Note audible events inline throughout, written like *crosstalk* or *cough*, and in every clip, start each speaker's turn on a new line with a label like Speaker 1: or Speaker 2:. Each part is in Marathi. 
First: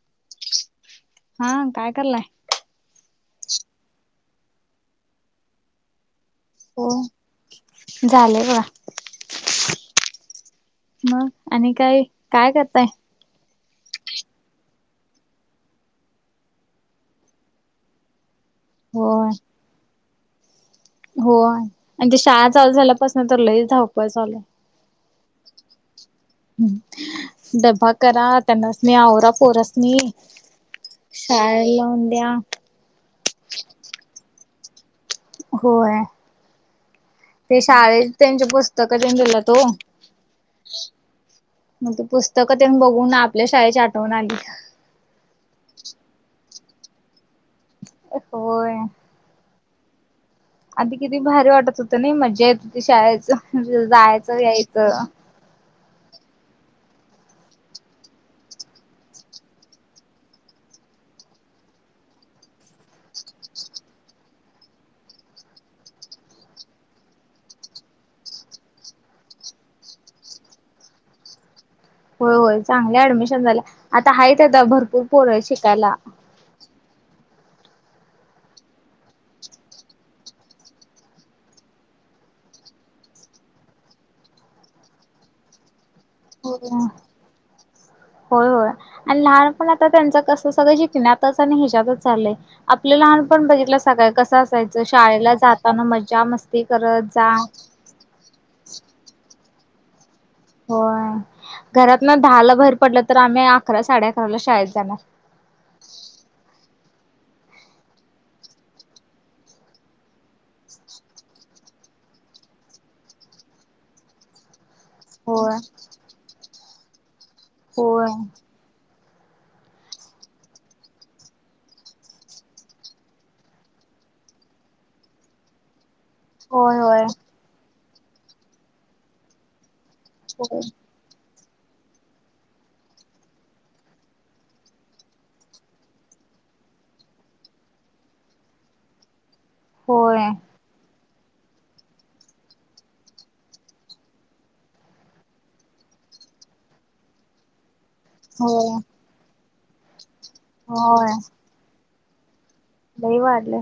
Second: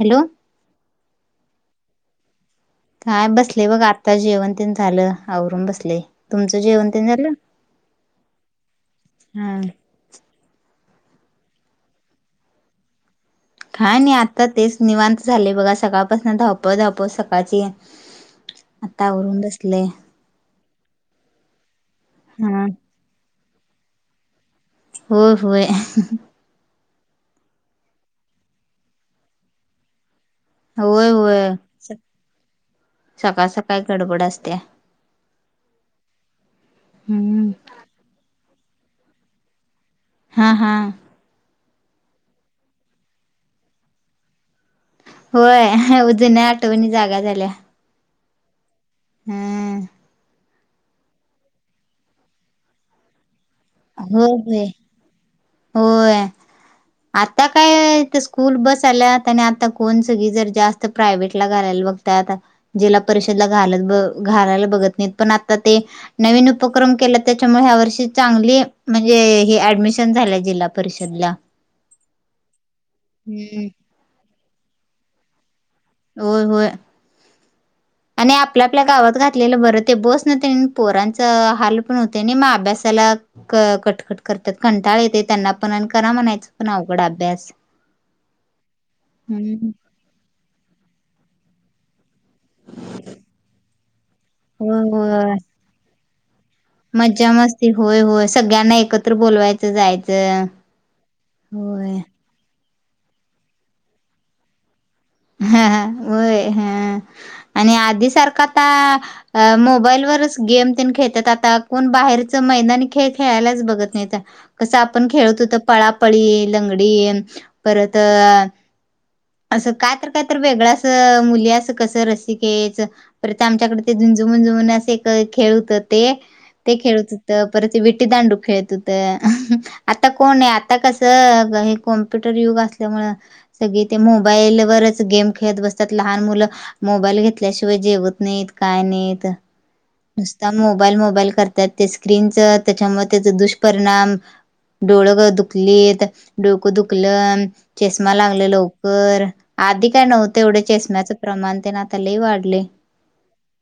Speaker 1: हॅलो.
Speaker 2: हा काय करलाय.
Speaker 1: काय बसले बघ आत्ता जेवण तेन झाल आवरून बसले. तुमच
Speaker 2: हो
Speaker 1: जेवण तेन् झाल
Speaker 2: झाले बघा.
Speaker 1: हा.
Speaker 2: मग आणि काय काय करताय.
Speaker 1: काय नाही आता तेच निवांत झाले बघा सकाळपासून धावपळ धावपळ सकाळची आतावररून बसले
Speaker 2: हो आणि ते शाळा
Speaker 1: हा
Speaker 2: चालू झाल्यापासन तर लई धावप चालय.
Speaker 1: होय होय.
Speaker 2: ह डबा करा त्यांनाच म आवरा पोरसनी
Speaker 1: होय होय सकाळ सकाळ गडबड असतेया
Speaker 2: होय
Speaker 1: हम्म
Speaker 2: ते शाळेत त्यांचे पुस्तक तेन दिलेत ओ
Speaker 1: हा हा
Speaker 2: मग ते पुस्तक तेन बघून आपल्या शाळेची आठवण आली
Speaker 1: होय अ जुन्या आठवणी जाग्या झाल्या
Speaker 2: होय
Speaker 1: हम्म्
Speaker 2: आधी किती भारी वाटत होत नाई मजा येत होती शाळेत जायच
Speaker 1: होय
Speaker 2: यायच
Speaker 1: होय होय
Speaker 2: *unintelligible*
Speaker 1: आता काय ते स्कूल बस आल्या आणि आता कोण सगळी जर जास्त प्रायव्हेट ला घालायला बघत आता जिल्हा परिषदला घालत ब घालायला बघत नाहीत पण आता ते नवीन उपक्रम केला त्याच्यामुळे ह्या वर्षी चांगली म्हणजे ही ऍडमिशन झाल्या जिल्हा परिषदला
Speaker 2: होय होय चांगले ऍडमिशन झाल्या
Speaker 1: हम्म.
Speaker 2: आता आहे तेथे भरपूर पोर आहे शिकायला
Speaker 1: होय होय
Speaker 2: *unintelligible*
Speaker 1: आणि आपल्या आपल्या गावात घातलेल बर ते बसन तेन् पोरांचा हाल पण होते आणि मग अभ्यासाला क कटकट करत्यात कंटाळ येते त्यांना पण आणि करा म्हणायच पण अवघड अभ्यास
Speaker 2: होय होय आणि लहानपण
Speaker 1: हम्म.
Speaker 2: आता त्यांच कस सगळ शिकण्यात आणि ह्याच्यातच चालय आपल लहानपण बघितलसा काय कस असायच
Speaker 1: होय
Speaker 2: शाळेला
Speaker 1: होय.
Speaker 2: जाताना मजा मस्ती करत जा
Speaker 1: मज्जा मस्ती होय होय सगळ्यांना एकत्र बोलवायच जायच
Speaker 2: होय घरातन् दहा ला बाहेर पडल तर आम्ही अकरा साडे अकराला शाळेत जाणार
Speaker 1: हा वय हा आणि आधी सारखा आता अ मोबाईल वरच गेम तेन खेळत्यात आता कोण बाहेरच मैदानी खेळ खेळायलाच बघत नाही तर कस आपण खेळत
Speaker 2: होय
Speaker 1: होतो पळापळी लंगडी परत
Speaker 2: होय
Speaker 1: अस काय तर काय तर वेगळ अस मुली अस कस रसिकेच पर ते आमच्याकडे ते झुंजुमंजु म्हणून असे एक खेळ होतात ते ते
Speaker 2: होय होय
Speaker 1: खेळत होत परत ते विट्टी दांडू खेळत होत आता कोण ये आता कस हे कॉम्प्युटर युग असल्यामुळ सगळी ते मोबाईल बरच गेम खेळत बसत्यात लहान मुल मोबाईल घेतल्याशिवाय जेवत नाहीत काय नाहीत
Speaker 2: होय
Speaker 1: नुसता मोबाईल मोबाईल करतात ते स्क्रीनच त्याच्यामुळे त्याचा दुष्परिणाम डोळग दुखलीत डोक दुखल चष्मा लागलेय
Speaker 2: होय होय
Speaker 1: लवकर आधी काय नव्हत एवढे चषम्याच प्रमाण ते न त्यालाही वाढले
Speaker 2: दही वाढलं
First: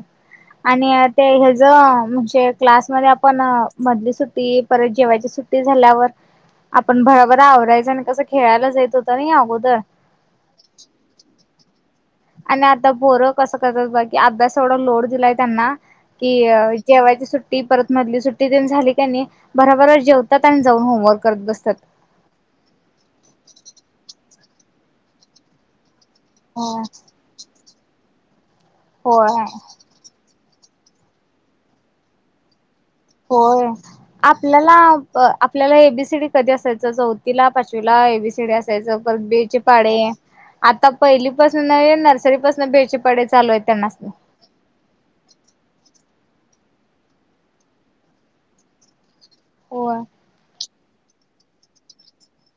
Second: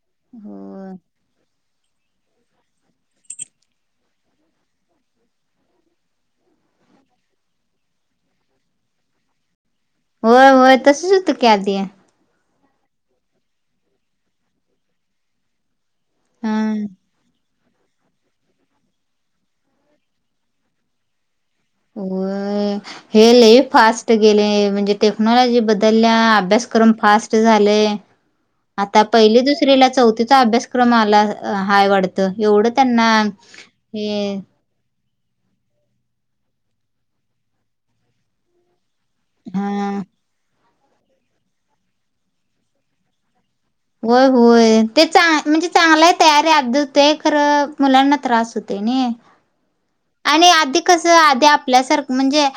Speaker 2: आणि
Speaker 1: हो
Speaker 2: ते ह ज म्हणजे क्लासमध्येध्ये आपण मधली सुट्टी परत जेवायची सुट्टी झाल्यावर आपण भराभरा आवरायचं आणि कसं खेळायला जा येत होतं ना या अगोदर
Speaker 1: होय होय तसच होतं की आधी
Speaker 2: आणि आता बोरं कसं करतात बा की अभ्यास एवढा लोड दिलाय त्यांना कि
Speaker 1: हा
Speaker 2: जेव्हा ते सुट सुट्टी परत मधली सुट्टी दे झाली का नाही बराबरच जेवतात आणि जाऊन होमवर्क करत बसतात
Speaker 1: अ हे ल फास्ट गेले म्हणजे टेक्नॉलॉजी बदलल्या
Speaker 2: हो
Speaker 1: अभ्यासक्रम फास् झाले आता पहि
Speaker 2: होय.
Speaker 1: दुसरीला चौथ अभ्यासक्रम मला हय वाढत एवढं त्यांना हे
Speaker 2: त्याला आपल्याला एबीसीडी कधी असायचं चौथीला पाचवीला एबीसीडी असायचं बेळचे पाडे
Speaker 1: हा
Speaker 2: आता पहिली पासून नर्सरी पासून बेळचे पाडे चालू आहेत त्यांनासनी.
Speaker 1: होय होय ते चांग म्हणजे चांगला तयारी अ होतेय खर मुलांना त्रास होतेय नाई
Speaker 2: होय
Speaker 1: आणि आधी कस आधी आपल्यासारख म्हणजे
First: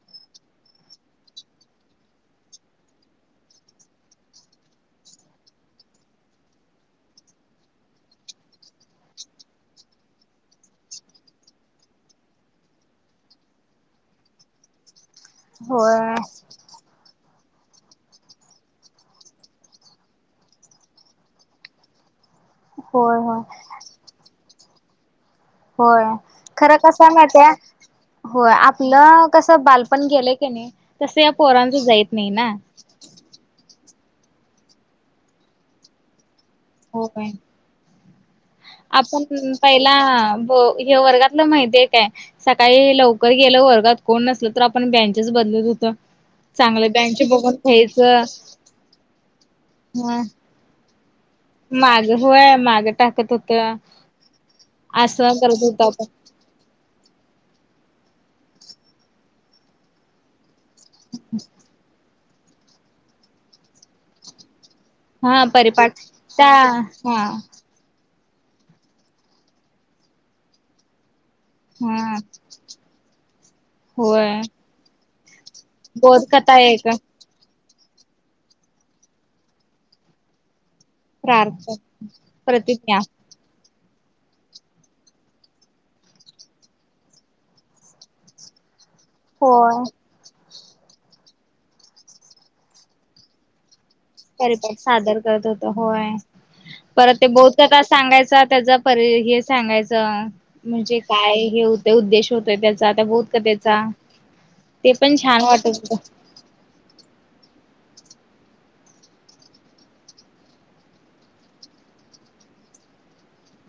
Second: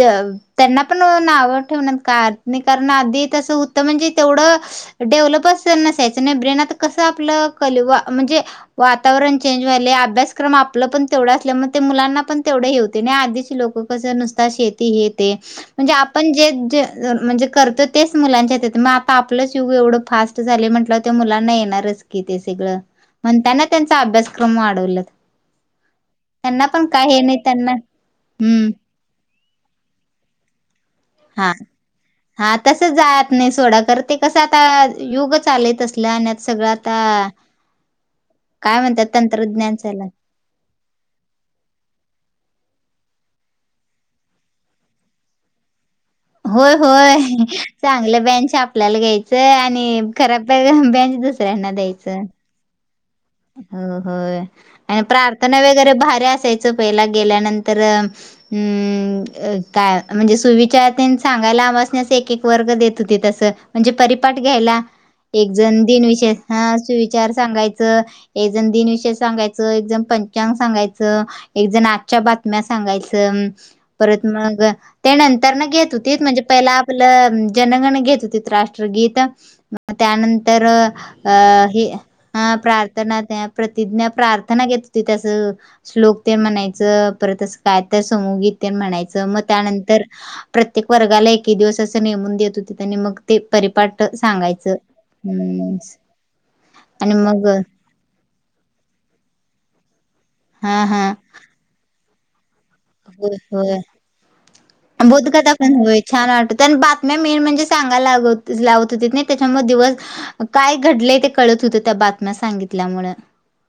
Speaker 1: त्यांना पण नावं ठेवण्यात का नाही कारण आधी तसं होतं म्हणजे तेवढं डेव्हलपच नसायचं नाही ब्रेनत कस आपलं कलवा म्हणजे वातावरण चेंज व्हाले अभ्यासक्रम आपला पण तेवढा असल्या मग ते मुलांना पण तेवढे हे होते नाही आधीची लोक नुस शे ते म्हणजे
Speaker 2: होय
Speaker 1: आपण जे म्हणजे करतो तेच मुलांच्या येत मग आता आपलंच युग एवढं फास्ट झा म्हटलं ते मुलांना येणारच की ते सगळं
Speaker 2: होय होय.
Speaker 1: म्हणताना त्यांचा अभ्यासक्रम वाढवल
Speaker 2: होय खरं कसं
Speaker 1: नाही
Speaker 2: मात्या
Speaker 1: त्यांना
Speaker 2: होय
Speaker 1: हम्म.
Speaker 2: आपलं कसं बालपण गेलंय की नाही तसं या
Speaker 1: हा
Speaker 2: पोरांचं जाईत नाही
Speaker 1: हा
Speaker 2: ना.
Speaker 1: त जात नाही सोडा कर ते कसं आता युग चालत असलं आणि आ सगळ्यात आ
Speaker 2: होय. आपण पहिला हे वर्गातलं मैद काय सकाळी लवकर गेलं वर्गात कोण नसल तर आपण बँचेच बदलत होत
Speaker 1: होय होय चांगलं बेंच आपल्याला घ्यायचं आणि
Speaker 2: ह
Speaker 1: खरा बेंचस
Speaker 2: माग होय माग टाकत होत
Speaker 1: हो हो आणि
Speaker 2: असं
Speaker 1: प्रार्थना
Speaker 2: करत होत
Speaker 1: वगैरे
Speaker 2: आपण
Speaker 1: भारी असायची म्हण सांगायलासस एक एक वर्ग देत होते तस म्हणजे परिपाठ घ्यायला
Speaker 2: हा
Speaker 1: एक जण
Speaker 2: परिपाठ
Speaker 1: दिनविषय
Speaker 2: त्या
Speaker 1: हा
Speaker 2: हा
Speaker 1: सुविचार सांगायचा एकजण दिनविषय सांगायचं एकजण पंचांग सांगायचं एक जण
Speaker 2: हा
Speaker 1: आजच्या बातम्या सांगायचं परत
Speaker 2: होय
Speaker 1: मग ते नंतर ना घेत होती म्हणजे
Speaker 2: बोधकथा
Speaker 1: पहिला
Speaker 2: एक
Speaker 1: आपलं जनगण घेत होती राष्ट्रगीत त्यानंतर अ
Speaker 2: प्रार्थ
Speaker 1: हे हं
Speaker 2: प्रतिज्ञा
Speaker 1: प्रार्थना त्या प्रतिज्ञा प्रार्थना घेत होती त्यासं श्लोकते म्हणायचं परत असं काय तर समूगीत त्या म्हणायचं मग
Speaker 2: होय
Speaker 1: त्यानंतर प्रत्येक वर्गाला एके दिवस अस नेमून देत होते त्यां मग ते परिपाठ सांगायचं.
Speaker 2: परिपाट सादर करत होत
Speaker 1: हम्म
Speaker 2: होय
Speaker 1: आणि
Speaker 2: परत ते
Speaker 1: मग
Speaker 2: बहत का का सांगायचा त्याचा पर हे सांगायचं
Speaker 1: हा
Speaker 2: म्हणजे
Speaker 1: हा
Speaker 2: काय हे होते उद्देश हो त्याचा त्या बौत
Speaker 1: होय होय
Speaker 2: कथेचा ते पण छान वाटत हो
Speaker 1: *inaudible* नाही मेन म्हणजे सांगा लागवत लावत होती नाही त्याच्यामुळे दिवस काय घडलंय ते कळत होतं त्या बातम्या सांगितल्यामु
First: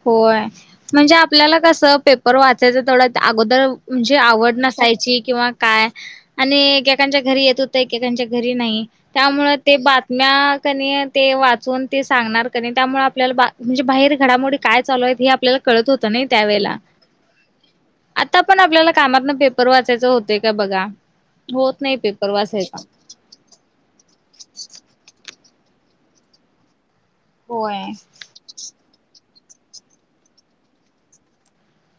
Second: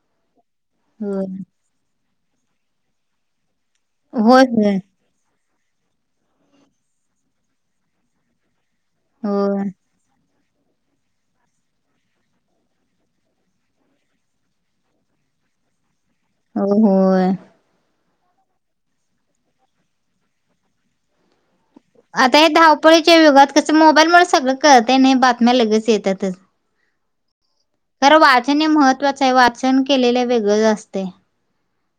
Speaker 2: होय म्हणजे आपल्याला कसं पेपर वाचायचं तेथोडं अगोदर म्हणजे
Speaker 1: होय
Speaker 2: आवड
Speaker 1: होय
Speaker 2: नसायची किंवा काय आणि एकेकांच्या घरी येत होतं एकेकांच्या घरी नाही त्यामु
Speaker 1: होय
Speaker 2: ते बातम्या क ते वाचून ते सांगणार क त्यामुळे आपल्याला बा म्हणजे बाहेर घडामोडी काय चालूय हे आपल्याला कळत होतं ना
Speaker 1: हो
Speaker 2: त्यावेेला
Speaker 1: होय
Speaker 2: आता पण आपल्याला कामात ना पेपर वाचायचं होत का बघा होत नाही पेपर वाचायचा
Speaker 1: च्या युगात कस मोबाईलमुळे सगळं कतय नाही बातम्या लगेच येतातच
Speaker 2: होय
Speaker 1: काररं वाचन हे महत्त्वाचं आहे वाचन केलेलं वेगळं असते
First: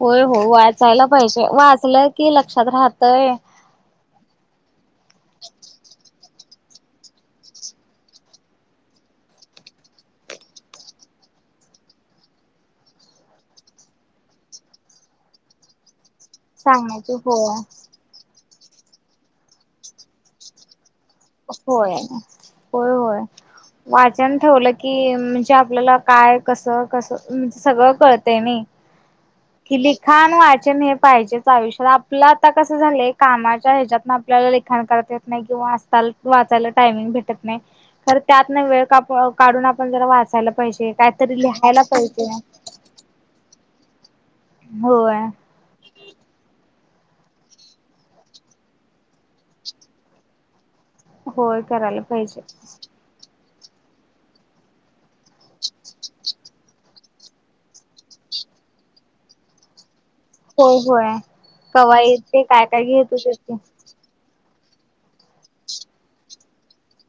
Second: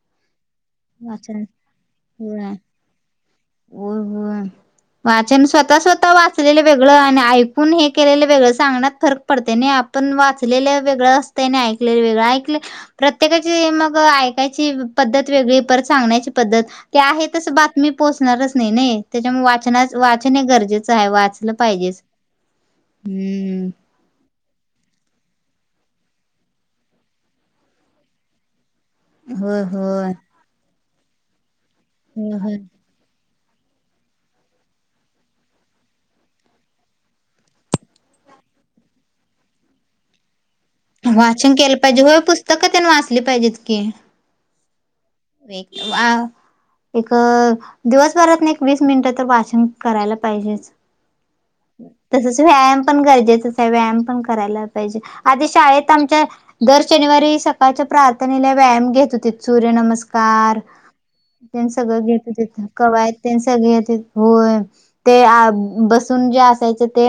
Speaker 2: होय हो वाचायला
Speaker 1: वाचन
Speaker 2: पाहिजे वाचलं की
Speaker 1: होय.
Speaker 2: लक्षात राहतय
Speaker 1: होय होय वाचन स्वतः स्वतः वाचलेले वेगळं आणि आऐफून हे केलेलं वेगळं सांगण्यात फर पडते नाही आपण वाचलेलं वेगळं असतं नाही ऐकलेले वेगळं ऐकले प्रत्येकाची मग ऐकायची पद्धत वेगळी परत सांगण्यायची पद् ते
Speaker 2: सांगण्याची
Speaker 1: आहे तस
Speaker 2: होय
Speaker 1: बातमी पोचणारच नाही नाही त्याच्यामुळे वाचना वाचन हे गरजेचं आहे वाच त
Speaker 2: होय
Speaker 1: पाहिजेच
Speaker 2: होय होय.
Speaker 1: हम्म
Speaker 2: वाचन ठेवलं की म्हणजे आपल्याला काय कसं कसं म्हणज सगळं कळतं नाही
Speaker 1: होय
Speaker 2: कि
Speaker 1: होय
Speaker 2: लिखाण वाचन हे पाहिजेच आयुष्यात आपलं
Speaker 1: होय
Speaker 2: आता
Speaker 1: होय.
Speaker 2: कसं झालंय कामाच्या ह्याच्यातन आपल्याला ललेखाण करत येत नाही किंवा असताल वाचायला टायमिंग भेटत नाही तरर त्यात नाही वेळ काप काढून आपण जरा वाचायला पाहिजे काहीतरी
Speaker 1: वाचन केलं
Speaker 2: लिहायला
Speaker 1: पाहिजे होय पुस्तकं त्यांनी वाचली पाहिजेत की
Speaker 2: होय
Speaker 1: व ह एक दिवसभरात नाही एक वीस मिनिटं तर वाचन करायला पाहिजेच
Speaker 2: होय करायला
Speaker 1: तसच
Speaker 2: पाहिजे
Speaker 1: व्यायाम पण गरजेच व्यामण करा आेत आ शनिवारी सकाळच्या प्रार्थनेला व्यायाम घेत होती सूर्य नमस्कार कार
Speaker 2: होय होय
Speaker 1: त्यां सगळं
Speaker 2: कवायत
Speaker 1: घेत
Speaker 2: ते काय काय घेत
Speaker 1: कवायत
Speaker 2: होतीस
Speaker 1: त्यां
Speaker 2: ते
Speaker 1: सगळे येत होय ते बसून जे असायचं ते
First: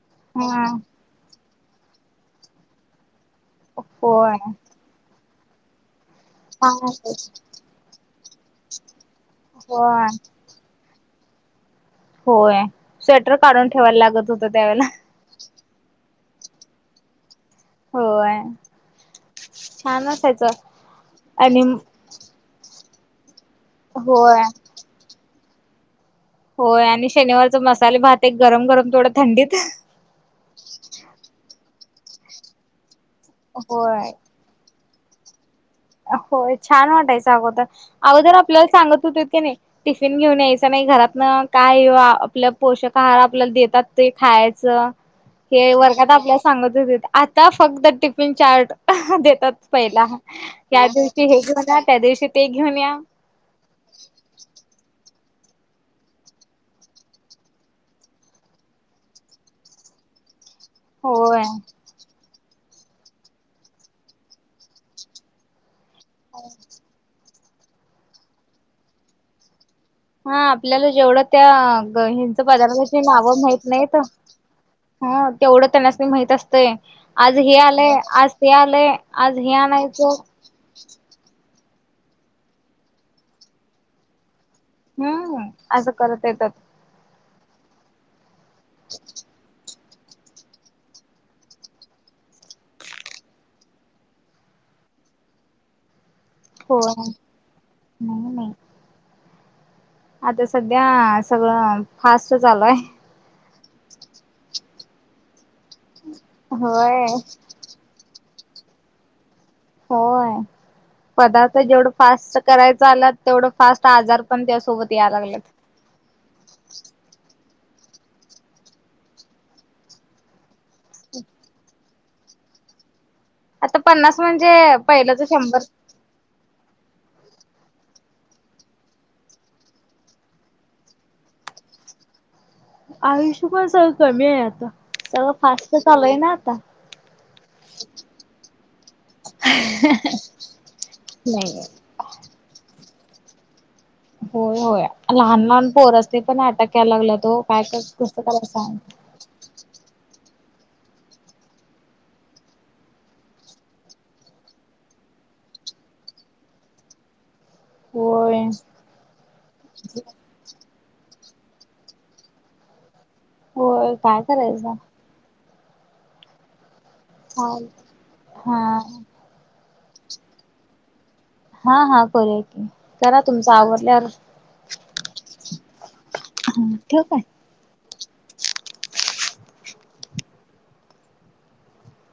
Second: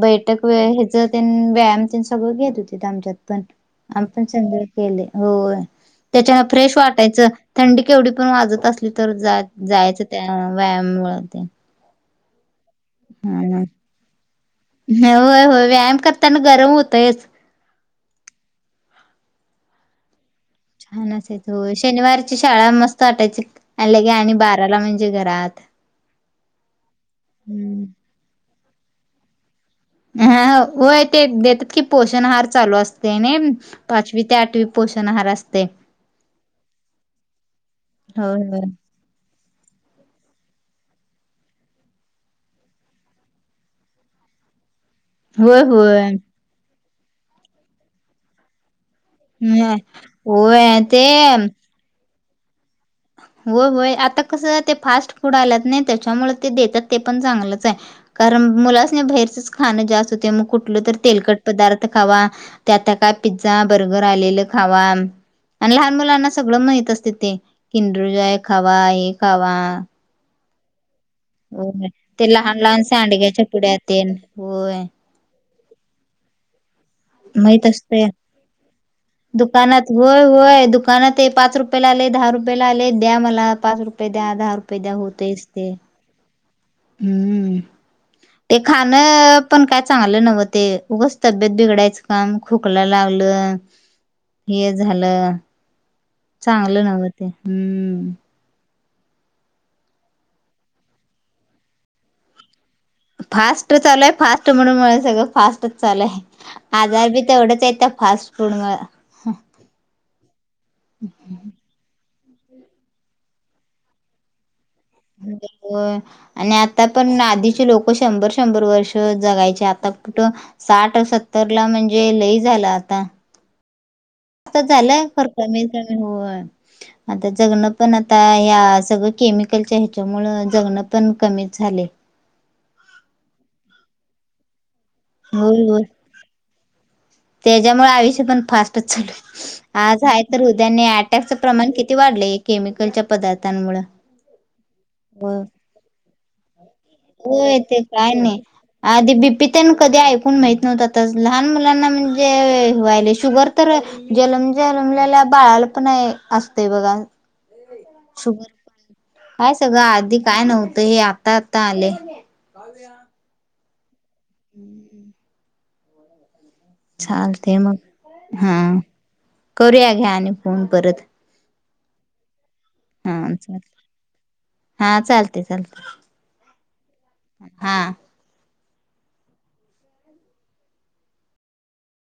Speaker 1: बैठक व
Speaker 2: हा
Speaker 1: हच व्यायाम त्यां सगळं घेत होते आमच्यात पण आम्ही पण
Speaker 2: होय
Speaker 1: सगळ केले हो त्याच्यान फ्रेश
Speaker 2: छान
Speaker 1: वाटायचं
Speaker 2: असायची.
Speaker 1: थंडी केवढी पण वाजत असली तर जायचं
Speaker 2: होय
Speaker 1: त्या व्यायाममुळेते
Speaker 2: होय स्वेटर काढून ठेवायला लागत होत त्यावेळेला
Speaker 1: हा होय होय व्यायाम करताना गरम होतयच
Speaker 2: होय छान असायच
Speaker 1: छान असय हो शनिवारची शाळा मस्त वाटायची आण ल के आणि
Speaker 2: होय
Speaker 1: बाराला म्हणजे घरात
Speaker 2: होय आणि शनिवारच
Speaker 1: हम्म
Speaker 2: मसाले भात एक गरम गरम थोडं थंडीत
Speaker 1: हा होय ते देतात की पोषणहार चालू असते ना
Speaker 2: होय.
Speaker 1: पाचवी ते आठवी पोषण आहार असते
Speaker 2: होय छान वाटायचं अगोदर अगोदर
Speaker 1: होय
Speaker 2: आपल्याला
Speaker 1: होय
Speaker 2: सांगत होते की नाही टिफिन घेऊन यायचं नाही घरात ना काय आपल्या पोषक आहार आपल्याला देतात ते खायचं
Speaker 1: होय
Speaker 2: हे
Speaker 1: होय
Speaker 2: वर्गात आपल्याला सांगत होते आता फक्त टिफिन चार्ट देतात
Speaker 1: नाय
Speaker 2: पहिला
Speaker 1: होय
Speaker 2: या
Speaker 1: ते
Speaker 2: दिवशी हे घेऊन या त्या दिवशी ते घेऊन या
Speaker 1: हो होय आता कसं ते फास्ट फूड आल्यात नाही त्याच्यामुळे ते देतात ते पण चांगलंच आहे कारण मुलाच नाही बाहेरच खाणं जास्त होते मग कुठ कलं तर तेलकट
Speaker 2: होय.
Speaker 1: पदार्थ खावा त्यात काय पिझ्झा बर्गर आलेलं खावा आणि लहान मुलांना सगळं माहित असते ते किंदरुजाय खावा हे खावा
Speaker 2: हा आपल्याला जेवढं त्या
Speaker 1: होय ते
Speaker 2: हिंच
Speaker 1: लहान लहान
Speaker 2: पदार्थाची नाव
Speaker 1: सांडग्याच्या
Speaker 2: माहत
Speaker 1: पुड्या
Speaker 2: नाहीत
Speaker 1: तेन होय
Speaker 2: ह तेवढं त्यांना मी माहित असत ते आज हे
Speaker 1: माहित
Speaker 2: आलेय
Speaker 1: असतय.
Speaker 2: आज ते आलेय आज हे आणायचं
Speaker 1: हो आहे दुः का ना ते पाच रुपयाेला आले दहा रुपयाेला आले द्या मला पाच रुपये द्या दहा रुपये द्या होतेच ते
Speaker 2: खरच येतात
Speaker 1: हम्म ते खाण पण काय चांगलं नव्हते उगच तब्येत बिघडायचं काम खोकला लागलं हे झालं चांगलं
Speaker 2: होय
Speaker 1: नव्हं ते हम्म
Speaker 2: नाही नाही आता सध्या सगळं फास्ट चालूय
Speaker 1: फास्ट चालूय फास्ट म्हणून सगळं फास्टच चालूय
Speaker 2: होय
Speaker 1: आजार बी तेवढंच येत फास्ट फूड
Speaker 2: होय पदार्थ जेवढं फास्ट करायचं आला तेवढं फास्ट आजार पण त्यासोबत यायला लागत
Speaker 1: हो आणि आता पण आधीचे लोक शंभर शंभर वर्ष जगायचे आता कुठं साठ सत्तर ला म्हणजे लई झालं आता
Speaker 2: आता पन्नास म्हणजे पहिलं तर शंभर
Speaker 1: हो. आता जगणं पण आता ह्या सगळ केमिकलच्या ह्याच्यामुळ जगण पण कमीच झाले.
Speaker 2: आयुष्य पण सगळं कमी आहे आता सगळं
Speaker 1: होय
Speaker 2: फास्ट
Speaker 1: होय
Speaker 2: चालूय ना आता
Speaker 1: त्याच्यामुळे आयुष्य पण फास्टच चालू आहे. आज आहे तर उद्या नाहीये अटॅकचं
Speaker 2: नाही
Speaker 1: प्रमाण किती वाढलंय केमिकलच्या पदार्थांमुळे
Speaker 2: होय होय
Speaker 1: होय
Speaker 2: लहान लहान पोर ते पण अटॅक यायला लागला तो काय का कस त्याला सांग.
Speaker 1: बी पी त्यांना कधी ऐकून माहीत नव्हतातच लहान मुलांना म्हणजे व्हायले शुगर तर जन्म जन्मलेल्या बाळाला पण आहे असते बघा.
Speaker 2: होय
Speaker 1: शुगर काय सगळं आधी काय नव्हतं हे आता आता आले. काद्या *unintelligible*
Speaker 2: हो काय करायचं?
Speaker 1: चाल
Speaker 2: हा
Speaker 1: ते मग हा करूया घ्या आणि फोन परत
Speaker 2: हा हा करूया की करा
Speaker 1: हा
Speaker 2: तुमच
Speaker 1: चाल
Speaker 2: आवडल्यावर
Speaker 1: हा चालते चालते.
Speaker 2: हा ठेऊ काय?
Speaker 1: हा.